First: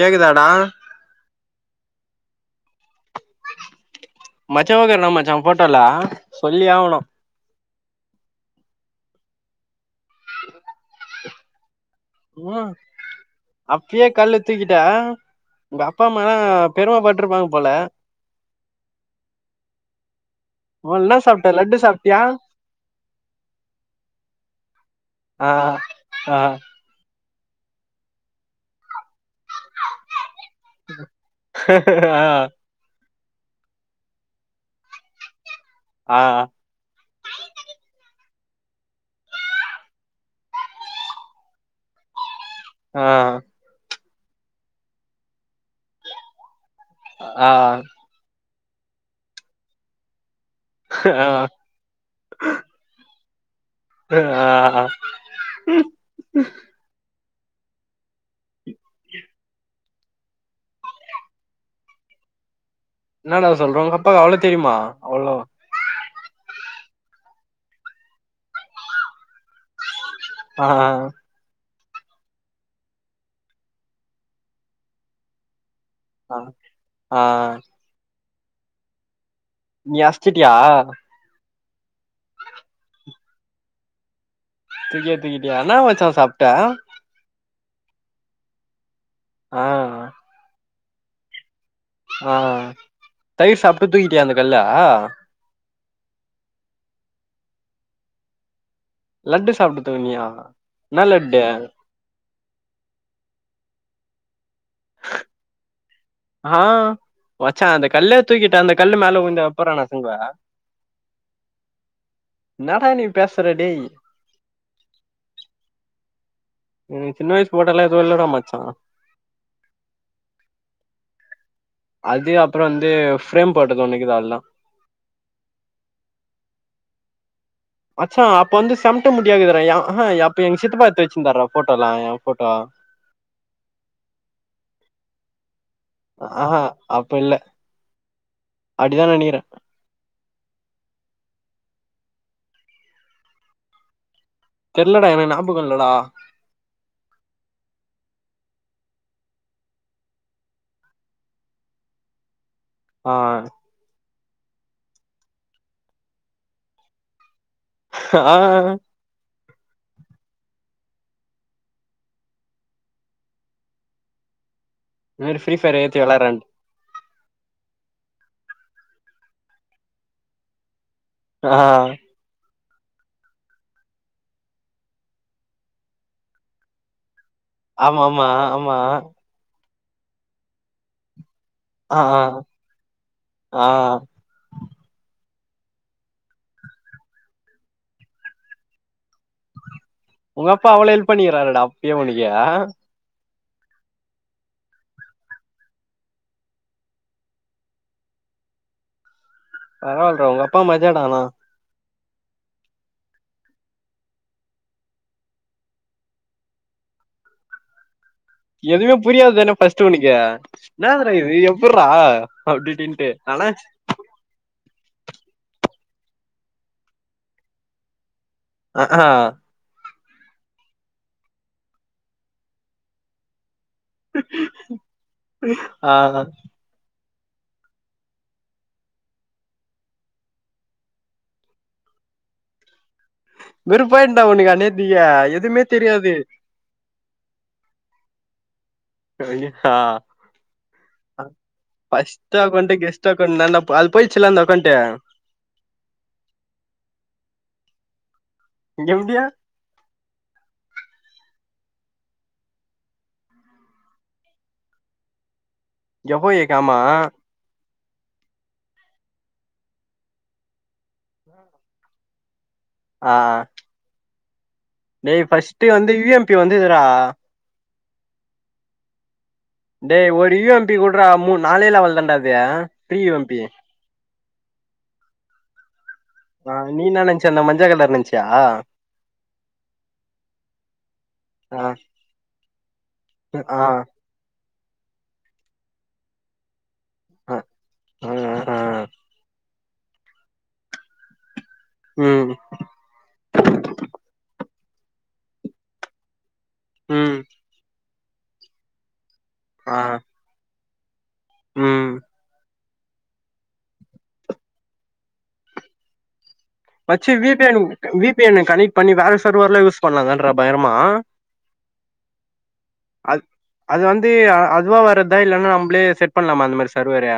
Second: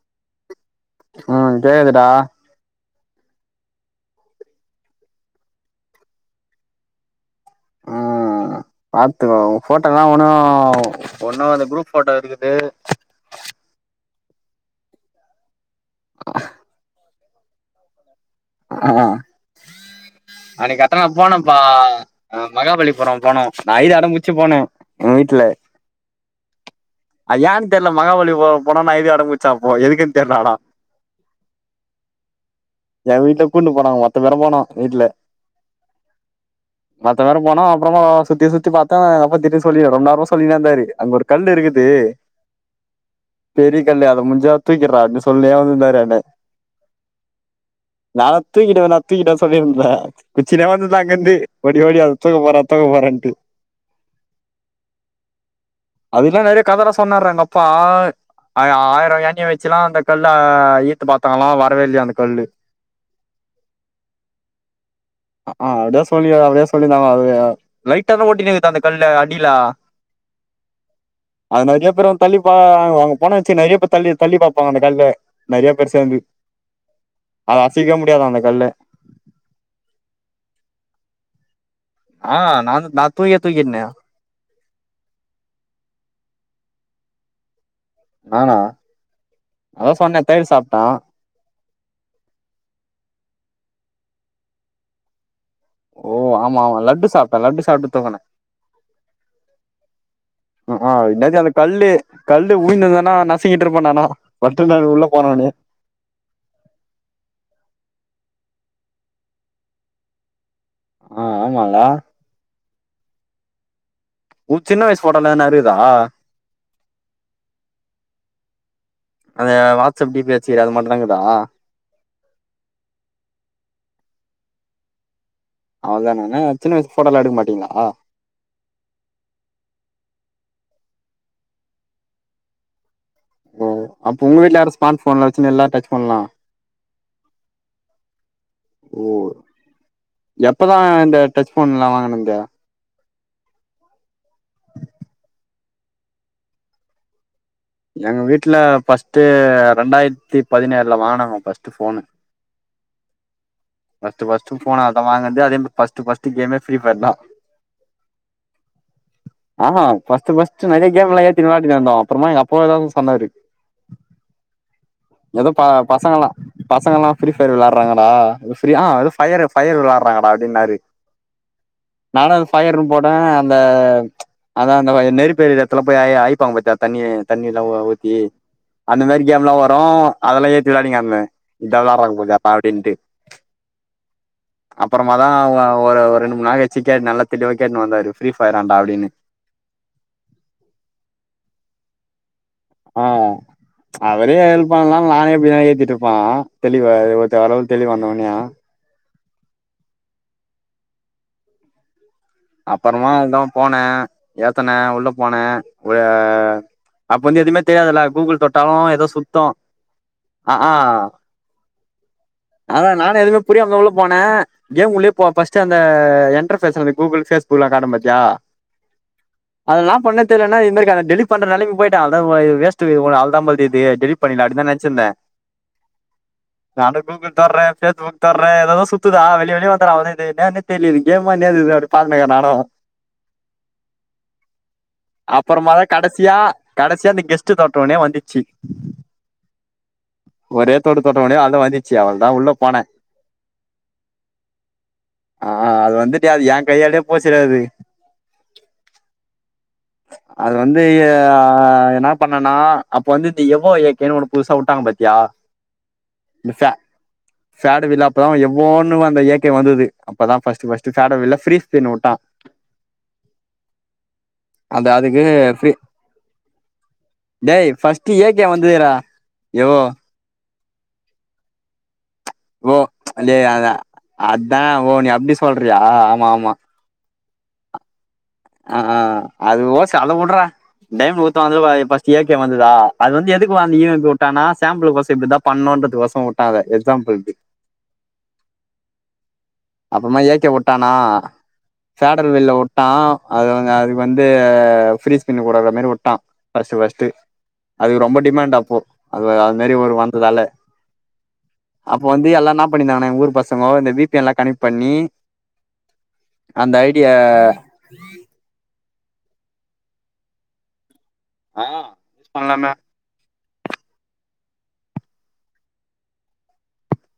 கேக்குதாடா ம் கேக்குதுடா மச்சோக என்னா மச்சா ஃபோட்டோல சொல்லியே ஆவணு ம் பாத்துகோ உ ஃபோட்டோல்லா ஒன்னு ஒன்னோட குரூப் ஃபோட்டோ இருக்குது ம் அப்பயே கல்லு தூக்கிட்ட உங்க அப்பா அம்மாலா பெருமப்பட்ருப்பாங்க போல அ அன்னிக் அத்தா மொதல்ல நா என்ன சாப்ட்ட போனம்பா லட்டு சாப்ட்டியா அ மகாபலிபுரோ போனோ நா அழ்து அடம் புடிச்சு போனே எங்க வீட்ல அ அது எ தெர்ல மகாபலிபுரோ போனு நா அழ்து அடம் புடிச்சே அப்போ எதுக்குன் தெர்ல ஆனா ஆ எ வீட்ல கூன்ட்டு போனாங்க மொத்த பேரு போனோ வீட்ல ஆ மத்த எல்லாரு போனோ அப்புறோமா சுத்தி சுத்தி பாத்த எங்கப்பா திட்டி சொல்லி ரொம்ப நேரமா சொல்லினேருந்தாரு அங்க ஒரு கல் இருக்குது ஆ பெரிய கல்லு அத முஞ்சா தூக்கிறா அப்டின் சொல்னே வந்துந்தாரு என்ன ஆ நாதா தூக்கிடுவே நா தூக்கிட்டே சொல்லிருந்தே குச்சினே வந்து நா அங்க ஆ இருந்து ஓடி ஓடி அத தூக்க போற தூக்க போறேன்ட்டு ஆ அதுல்லா நறைய கதலா சொன்னாரா எங்க அப்பா ஆ ஆயிரோ யானைய வெச்சுலா அந்த கல்ல ஈத்து பாத்தாங்கலா வரவே இல்லையா அந்த கல்லு என்னடா சொல்ற உங்க அப்பாக்கு அவ்ளோ தெரியுமா அவ்ளோ ஆ அப்டிதா சொல்லி அப்டியே சொல்லிருந்தாங்க அதுவே லைட்டாதா ஒட்டின்னுக்குது அந்த கல்ல அடில ஆ அது நறைய பேரு வந்து தள்ளிப்பா அங்க போனோ வெச்சு நறைய பேர் தள்ளி தள்ளி பாப்பாங்க அந்த கல்ல நறைய பேர் சேந்து ஆ ஆ தீக்க முடியாதா அந்த கல்ல நீ அஸ்சிட்டியா ஆ நானு நா துயே தூக்கிட்னே தூக்யே தூக்கிட்டியா என்னா மச்சா சாப்ட்ட நானா ஆ அதா சொன்னே தயிர் சாப்ட்டா ஆ தயிர் சாப்ட்டு தூக்கிட்டியா அந்த கல்ல ஓ ஆமா ஆமா லட்டு சாப்ட்டே லட்டு சாப்ட்டு தூகனே லட்டு சாப்ட்டு தூக்குனியா என்ன லட்டு கழ்ண்டு உழிந்ததுனா நசுக்கிட்டு இருப்பே நாலா பத்துருந்த உள்ள போனோனே ஆ மச்சா அந்த கல்லே தூக்கிட்ட அந்த கல்லு மேல உளுந்தா எப்புறா நாசுங்குவ ஆ ஆமால என்னடா நீ பேசுற டேய் உ சின்ன வயசு போட்டா இன்ன ன இருக்குதா ம் சின்ன வயசு போட்டோலா எது இல்லடா மாச்சா அது வாட்ஸ்அப்டி பே வச்சியே அது மட்டுந் தா இருக்குதா அது அப்புறோ வந்து ஃப்ரேம் போட்டது உனக்கு தா அல்லா அவ்ளதான னே சின்ன வயசு போட்டோலா எடுக்க மாட்டீங்களா மச்சா அப்ப வந்து சமட்ட முடியாதுகுடா அப்ப எங்க சித்தப்பா எடுத்து வச்சிருந்தாறு போட்டோ எா எ போட்டோ ஓ அப்ப உங்க வீட்ல யாரு ஸ்மார்ட் போன்ல வச்சு எல்லா டச் போன்லா ஆஹா அப்ப இல்ல அப்டிதா ஓ நெனைக்கிறே எப்பதா இந்த டச் போன் எல்லா வாங்கணு இந்த தெர்லடா எனக்கு ஞாபகோ இல்லடா எங்க வீட்ல ஃபஸ்ட்டு ரெண்டாயிரத்தி பதினேழுல வாங்னாங்க ஃபஸ்ட்டு ஃபோனு ஆ பஸ்ட்டு பஸ்ட்டு போன அதா வாங்கறது அதே பஸ்ட் பஸ்ட் கேமே ஃப்ரி ஃபையர் தா ஆ ஆ ஃபஸ்ட்டு ஃபஸ்ட்டு நெறைய கேம்லா ஏ தி விளயாடினு இருந்தோ அப்பறமா எ அப்பாஏதாவுது சொன்னாரு இந்த மாரி எதோ ஃப்ரீ ப ஃபயர் ஏத்தி பசங்கல்லா வெளாட்றேன்ட்டு பசங்க எல்லா ஃப்ரீஃபயர் விளையாடுறாங்கடா ஃப்ரீ அது ஃபயரு ஃபயரு விளாடுறாங்கடா அப்டினாரு ஆ நானு அது ஃபயர்னு போடே அந்த அதா அந்த நெருப்பு எரிர எடத்துல போய் ஆயிப்பாங்க பத்தியா தண்ணி தண்ணி எல்லா ஆமா ஊத்தி ஆமா ஆமா அந்த மாரி கேம் எலா வரு அதெல்லா ஏத்தி விளாடி காமி இதெல்லா ஆ ஆ இருப்பா அப்டின்னுட்டு ஆ அப்பறமா தா ஒரு ரெண்டு நாள் கழிச்சு கேட்டு நல்ல திட்டி கேட்டுன்னு வந்தாரு ஃப்ரீஃபயர் ஆண்டா அப்டின்னு உங்க அப்பா அவ்ள ஹெல்ப் பண்ணிக்கிறாறடா அப்யே உனக்கு ஆ அவரே எழுப்பன்லா நாளு நானே எப்டினாலு ஏத்திட்டு இருப்போ தெளிவ ஒருத்த வரவு தெளிவு வந்த உடனே பரவால்டா உங்க அப்பா மஜாடா ஆனா அப்றமா அதுல்தா போனே ஏத்னே உள்ள போனே ஒரே அப்ப வந்து எதுவுமே தெரியாதுல்ல கூகுள் தொ எதுவுமே புரியாது தானே பஸ்ட்டு உனக்கு ஆ என்னதுடா இது எப்புட்றா அதா அப்டின்ட்டு நானுஎதுவுமே ஆனா புரியாம தா உள்ள போனே கேம் உள்ளயே போவ ஃபர்ஸ்டு அந்த எண்டர் ஃபேஸ்லந் கூகுள் பேஸ்புக் லா காட்டு பாத்தியா ஆ ஆ அதெல்லா பண்ண தெரியலனா என்னருக்கு அ டெலிட் பன்றநெலமக்கி போய்ட்ட அவ்ளதா வேஷ்ட் ஓ அவ்ள்தா போல்யிது டெலிட் பண்ணிலா அப்டிதா நனச்சிந்தே ஆ நானு கூகுள் தர்ரே பேஸ்புக் தர்ரே ஏதாது சுத்துதா வெளி வெளிய வந்துறா அவ ஏனே எனு தெரியல கேம்பா என்னது இது பானுமே இனுக்கே நானு [inaudible] வெறுப்பாயிடுண்டா உனக்கு அந்நேரத்துக்கு எதுவுமே அப்புறமதா தெரியாது கடசியா கடசியா இந்த கெஸ்ட்ட தொட்டோனே வந்து ச்சி ஆ ஒரே தொட்டு தொட்ட ஒனே அத வந்துச்சு அவ்ளோ தா ட்ரா உள்ள அக்கோண்டு போனே கெஸ்ட் அக்கோண்டுன ந அது போயிர்ச்சுல அந்த அக்கோண்டு ஆ அது வந்துட்டு அது ஏ கையாலே போச்சிடா அது எப்டி அது வந்து ஆ என்ன பண்ணனா அப்போ வந்து இது எவ்வோ எக்குன்னு ஒன்னு புதுசா வுட்டாங்க பாத்தியா எவ்வோ எக்கு ஆமா சாடுவில அப்பதா எவ்வோன்னு அந்த எக்கு வந்துது அப்பதா ஃபஸ்ட்டு ஃபஸ்ட்டு சாடுவில ஃப்ரீ ஷிப்பிங் உட்டா ஆ அந்த டேய் அதுக்கு ஃபஸ்டு ஃப்ரீ வந்து வி எம் பி வந்துதுறா டேய் ஃபஸ்ட்டு ஏ கே வந்துதுறா டே ஒரு இ எம் பி குட்றா மூ நாலே லெவல் தான்டா அது ஃப்ரீ ஓக் யூ எம் இலே பி அத அதா ஓ நீ அப்டி சொல்றியா ஆமா ஆ ஆமா நீ என்ன நெனச்ச அந்த மஞ்ச கலர் நெனச் ஆ ஆ அது ஓஸ்சு அத வுட்றா டைம் ஒர்த்த ஆ வந்துட் பஸ்ட் ஏ கே வந்துதா அது வந்து எதுக்கு ஆ ஆ ஒன் ஏ வந்து வுட்டானா சாம்புளுக்கு ஓசோ இப்டி தா பண்ணுன்றதுக் ஒசோ வுட்டா எக்ஸாம்புள்கு ஆ ஆ அப்றமா ஏ கே வுட்டானா ம் சேடல் வெல் ட்டா அது வந் அதுக்கு வந்து ஃபிரீஸ் பண்ணி கொடற மாரி உட்டா ஃபஸ்ட்டு ஃபஸ்ட்டு ம் அதுக் ரொம்ப டிமாண்ட் அப்போ அது அது மாரி ஆ ஒரு வந்ததால ம் அப்ப வந்து எல்லா ன்னா பண்ணிருந்தாங்னா எங்க ஊர் பசங்கோ இந்த வீபி என்லா கனெக்ட் பண்ணி அந்த ஐடிய மச்சி V P N [inaudible] V P N connect பண்ணி வேற சர்வர்லா யூஸ் பண்ணலாதான்ற பயங்கரமா ஆ பண்லாமே அத் அது வந்து அதுவா வர்றதா இல்லன்னா நம்ளே செட் பண்லாமா அந்த மாரி சர்வரு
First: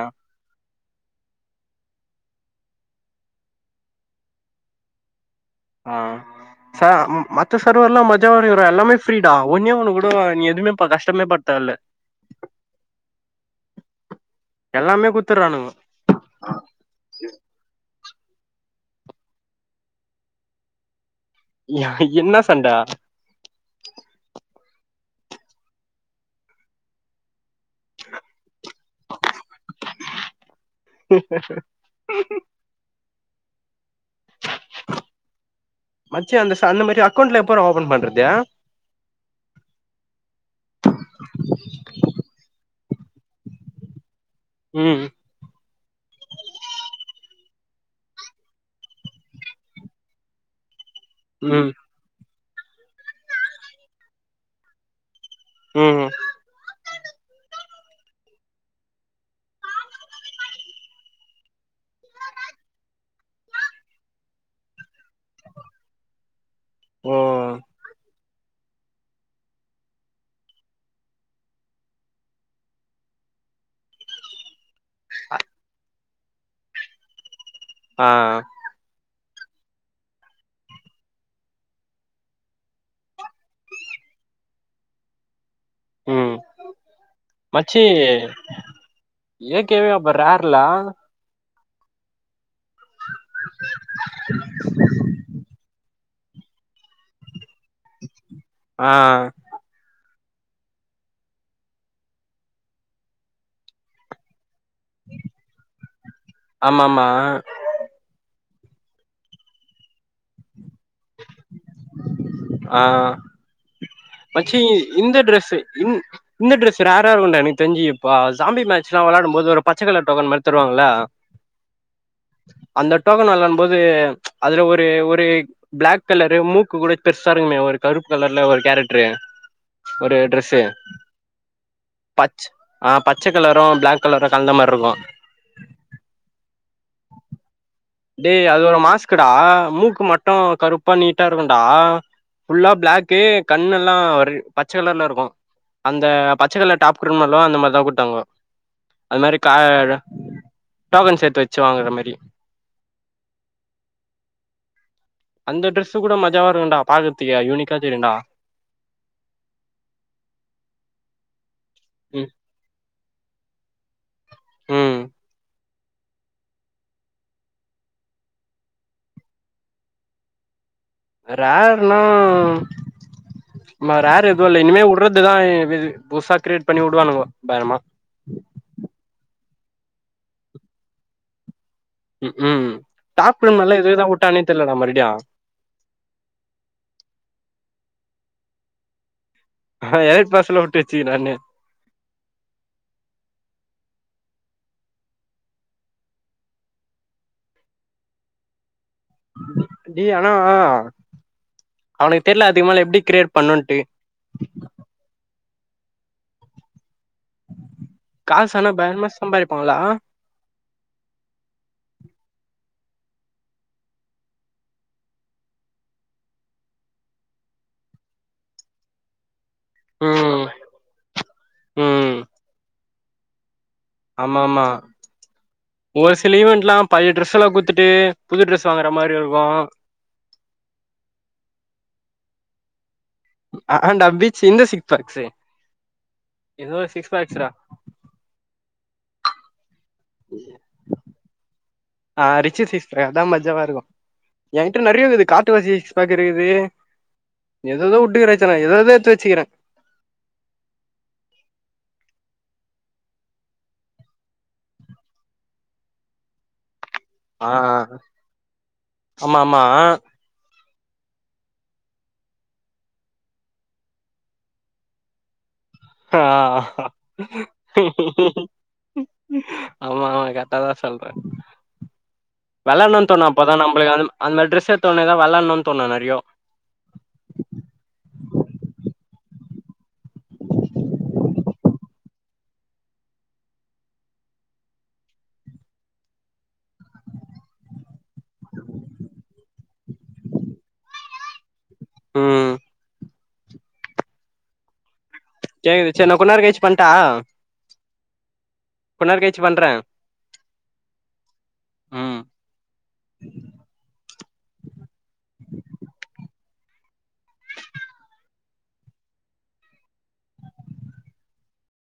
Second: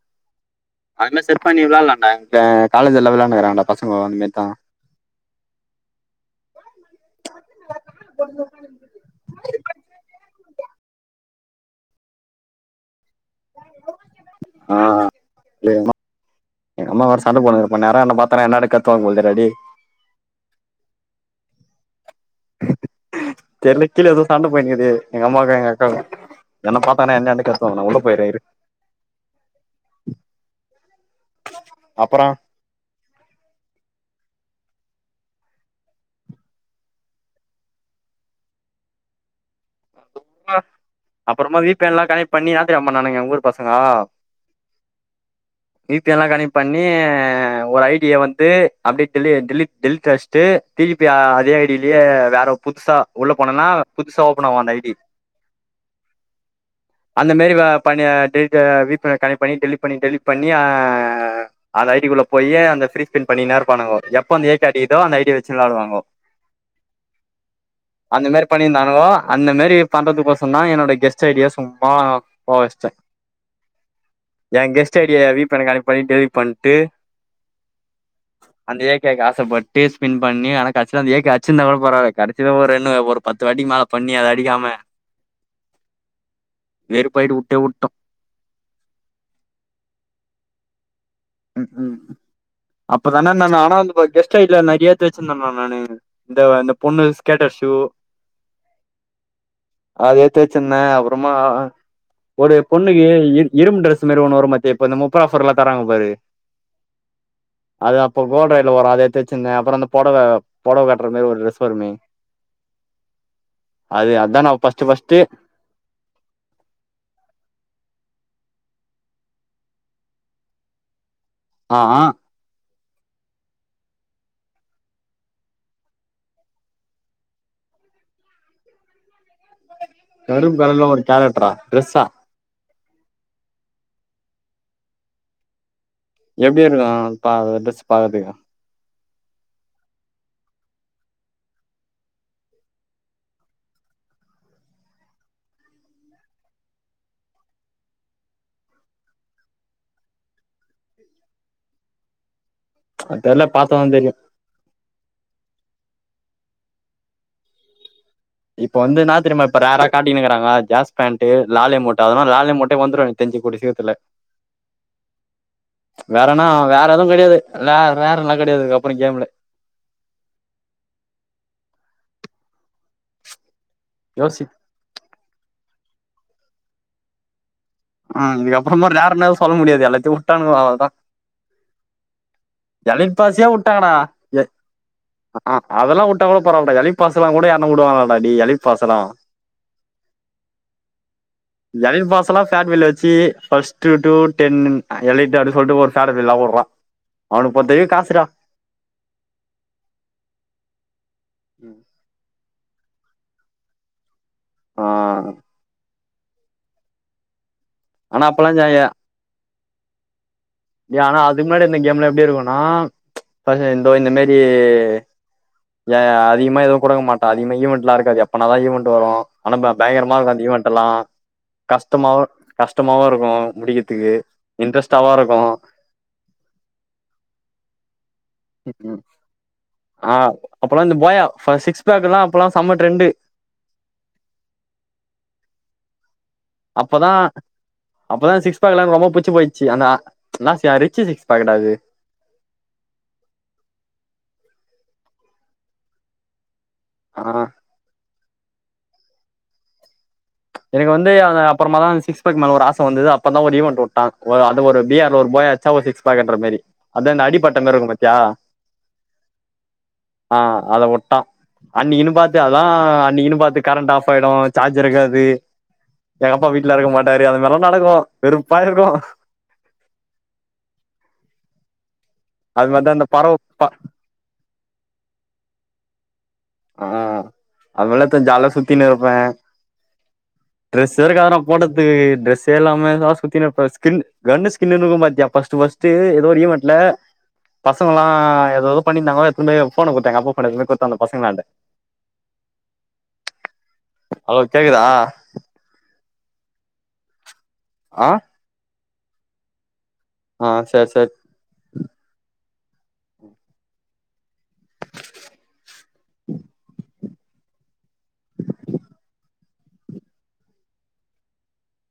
அது மேரி செர் பண்ணி விளாட்லான்டா த காலேஜ்லலா விளாட்னுக்குறாங்க பசங்கோ அந்த மேரிதா ஆ ச மத்த சர்வர்லா மஜாவா இருக்குறா எல்லாமே ஃப்ரீடா ஒன்னே ஒன்னு கூட நீ எதுமே ப கஷ்டமே பட தேவல்ல எல்லாமே ஆ குத்துர்றானுங்க எங்க அம்மா வேற சண்ட போடுது இப்ப நேரா என்ன பாத்தர என்ன டே காத்துவாங் போ தெரிதுறா டே யா இன்ன சண்ட தெர்ல கீழ எதோ சண்ட போய்ட்க்குது எங்க அம்மாவுக்கு எங்க அக்காக்கு என்ன பாத்தானா என்ன எண்டுக்க க நா உள்ள போய்றே இரு அப்பறோ மச்சி அந்த சன் அந்த மரி அக்கொண்ட்ல எப்பர்றா ஓப்பன் பண்றது அப்பறமா வீ பி என்லா கனெக்ட் பண்ணி என்னா தெரிமா பண்ணானுங்க எங்க ஊர் பசங்கோ ம் வீ பி என் லா கனெட் பண்ணி ஒரு ஐடிய வந்து அப்டே டெலி டெலிட் டெலிட் அடிச்சுட்டு திருப்பி அ அதே ம் ஐடிலியே வேற புதுசா உள்ள போனனா புதுசா ஓப்பன் ஆவு அந்த ஐடி ம் ம் அந்த மேரி வ பணி டெலிட் வீ பி என்ன கனெக்ட் பண்ணி டெலிட் பண்ணி டெலிட் பண்ணி ஆ அந்த ஐடிக்குள்ள போயி அந்த ஃப்ரீ [unintelligible] பண்ணிக்கின்னே இருப்பானுங்கோ எப்ப அந்த ஏக் கெடைக்தோ அந்த ஐடி வச்சு விளாடுவாங்கோ ஓ அந்த மேரி பண்ணிருந்தானங்கோ அந்த மேரி பண்றத்துக்கோசந்தா என்னோட கெஸ்ட் ஐடிய சும்மா போ வச்சிட்டே ஏன் கெஸ்ட் ஐடிய வீ பி என்ல கனெக்ட் பண்ணி டெலிட் பண்ட்டு ஆ அந்த ஏக்கேக்கு ஆசைப்பட்டு ஸ்பின் பண்ணி ஆனா கடைசில அந்த ஏக்கே அச்சிந்தா கூட பரவால கடச்சது ஒரு என்ன ஒரு பத்து வாட்டிக்கு மேல பண்ணி அத அடிக்காம ம் வெறுப்பாயிட்டு வுட்டே மச்சி வுட்டோ ஏக்கேவ அப்ப ரேர்ல்லா ம் ம் அப்பதான நான் ஆனா அந்து கெஸ்டாய்ட்ல்ல நெறையா எத்து வச்சிருந்தே நானு இந்த இந்த பொண்ணு ஸ்கேட்டர் ஷு ஆ அத எத்துவச்சுர்ந்த அப்புறம்மா ஒரு பொண்ணுக்கு இர் இரும்பு டிரெஸ் மேரி ஒன்னு வரு மத்தியா இப்ப இந்த முப்பர ஆஃபர்ல்ல தராங்க பாரு ஆம்ம ஆம்மா அது அப்போ கோடயர்ல வரு அது எத்து வெச்சுர்ந்த அப்புற அந்த பொடவ கட்டுற மேரி ஒரு ட்ரஸ்வருமே ஆ அதா நா மச்சி ஃபர்ஸ்ட் ஃபர்ஸ்ட் இந்த ட்ரெஸ்ஸு இன் இந்த டிரஸ் ரேரா இருக்குன்டா எனக் தெஞ்சுப்ப சாம்பி மேட்ச்லா விளாடும்போது ஒரு பச்சகல டோக்கன் மாரி தருவாங்கள்ள [unintelligible] அ அ அந்த டோக்கன் விளாம்போது அதுல ஒரு ஒரு பிளாக் கலரு மூக்கு குட பெர்சா இருக்குமே ஒரு கருப்பு கலர்ல ஒரு கேரட்ரு கருப்கலல்ல ஒரு கேரக்டரா டிரெஸ்ஸா பச் ஆ பச்ச கலரும் பிளாக் கலரும் கலந்த மாரிருக்கு எப்டிஇர்க்கு பாக்க ட்ரெஸ்ஸு டேய் அது ஒரு மாஸ்குடா மூக்கு மட்டு கருப்பா நீட்டா இருக்குன்டா ஃபுல்லா பிளாகக்கு கண்ணுல்லா ரெ பச்சகலர்ல்ல இர்க்கு அந்த பச்சகலர் டாப் குடுமல்லோ அந்த மார்தாகுட்டாங்கோ அத மேரி காரு டோக்கன் சேத்து வெச்சு வாங்குர மேரி அத் தெர்ல்ல பாத்ததா தெரியு அந்த டிரெஸ்ஸுகூட மஜாவா இருக்குண்டா பாக்கதுக்கே யுனிக்கா தெரியுண்டா இப்ப வந்து என்னா தெரிமா இப்ப ரேர்றா காட்டினுருக்கிறாங்க ஜாஸ்பேண்ட் லாலே மட்ட ம் அதுனால லாலே மூட்டே வந்துரு தெஞ்சு குடிசே தெர்ல ம் வேறன்னா வேற எதுவு கெடையாது வே வேற எல்லாம் கெடையாதுக்கு அப்பற கேம்முல ரேர்னா மா ரேர் யோசி எதுவுஇல்ல இனிமே வுடுறது துதாஇனி புசா கிரியேட் பண்ணி வுடுவானுங்கோ பயங்ரமா ஆ இகு அப்புறமா ரேர்னா எது சொல்ல முடியாது எல்லாத்தையு வுட்டானுங்க அவள்தா ம்கும் எலைப்பாசியா டாப்புல மொல்ல எதுதா வுட்டானே தெர்லடா மறுடியு அஆ அதெல்லா வுட்டாகூட பரவால்ட்டா எலிட்பாசல்லா கூட யார்ண்ணா வுடுவாங்களாடா எலிட்பாசல்லா ஆஹ எளைட் பாசல்ல வுட்டு வெச்சிக்றானே எலைட் பாஸல்லா தாட் பில்ல வெச்சு ஃபஸ்ட் டூ டென்னுன் எலெட் ஆட சொல்ட்டு ஒர் சாட்ட பெய்ல்லா அவுனுக்பொத்துகே காசுரா டே ஆனாஅ அவுனுக் தெர்ல அதுக்மேல எப்டி கிரேயேட் பன்னுன்ட்டு அ ஆனா அப்பல்லா ஜா காஸ்ஆன்னா பயம்மா சம்பாரிப்பாங்கள்ள ஆ டே ஆனா அதுக்கு முன்னாடி இந்த கேம்ல எப்டி இருக்குன்னா ஃபஸ்ட் ந்தோ இந் இந்த மேரி ஏ அதிக எதுவும்குடுக்மாட்டன் அதிகமா ஈவண்ட்ல்லா இருக்காது எப்பனாதா ஈவண்ட்டு வரு ஆனாப்ப பயங்கரமாருக்கு அந்த ம் ஈவெண்ட் எல்லா கஷ்டமாவ ம் கஷ்டமாவு இருக்கு முடிக்கத் துக்கு ஆமா ஆமா இன்ட்ரெஸ்ட்ஆவு இருக்கு ஒரு சில ஈவெண்ட்ல்லா பழைய டிரெஸ் எல்லா குத்துட்டு புது ட்ரெஸ் வாங்குற மாரி இர்க்கு ஆ அப்பெல்லா இந்த போயா சிக்ஸ் பேக்ல்லா அப்பல்லா சம்ம ட்ரெண்டு ஆ அ டா பீச்சு இந்த சிக் பேக்ஸு ஏதோ ஒரு அப்பதா சிக்ஸ் பேக்ஸ்டா அப்பதா சிக்ஸ் பாக்கலா எனக்கு ரொம்ப புச்சி போயிச்சு அந்தா நா சயா ரிச்சி சிக்ஸ் பேக்குடா அது ஆ ரிச்ச சீஸ்பேக்தா மஜாவா இருக்கு என்கிட்ட நறைய இது காட்டு வாசி சிகஸ்பேக் இருக்குது ஆ ஏது ஏதோ உட்டு கரைச்சோ ஏத எத்து வச்சுக்கிற எனக்கு வந்து அப்புறமா தா சிக்ஸ் ஒரு ஆசவந்தது அப்புறோதா ஒரு ஈவெண்ட் விட்டா ஒரு அது ஒரு பிஆர் ஒரு போயா ச்சா சிக்ஸ்பேக்குன்ற மாரி அத ஆ அடிபட்ட மாரி இருக்கு பாத்தியா ஆமா ஆமா ஆ அத ஒட்டா அன்னைக்குன்னு பாத்து அதா அன்னைக்குன்னு பாத்து கரண்ட் ஆஃப் ஆயிடு சார்ஜர் இருக்காது எங்க அப்பா வீட்டல இருக்க மாட்டாரு அந்த மேர்ல்லா நடக்கு வெருப்பா இருக்கு ஆமா ஆமா கரெக்டா தா சொல்ற அது மாரிதா இந்த வெளாடணுன் தோண பறவ அப்போதா ப நம்மளுக்கு வந்து அந்த மாரி ட்ரெஸ் எத்தோனேதா வெளாட்னுன் தோணு நறைய ஆ அதுமால எத்தா ஜால்யா சுத்தினு இருப்ப [unintelligible] ட்ரெஸ்ஸே இருக்காதாடா போடதுக்கு டிரெஸ்ஸே இல்லாம சுத்தினு இப்ப ஸ்கின் கு கின்கும் பாத்தியா ஃபஸ்ட் ஃபஸ்ட் தே ஏதோ ஒரு இவன்ட்ல பசங்களலா ஏதேதோ பண்ணிதாங்கோ எத்துனு போய் எ ஃபோன குடுத்த எங்க அப்பா ஃபோன எத்துனு போய் குடுத்தா அந்த பசங்களாண்ட ம் அலோ கேக்குதா கேக்குது சேரி நா கொஞ்ச நேரோ கழிச்சி பண்ட்டா ஆ கொஞ் நேரோ கலிச்சி பண்ற ஆ சேர் சேர் ம் [unintelligible]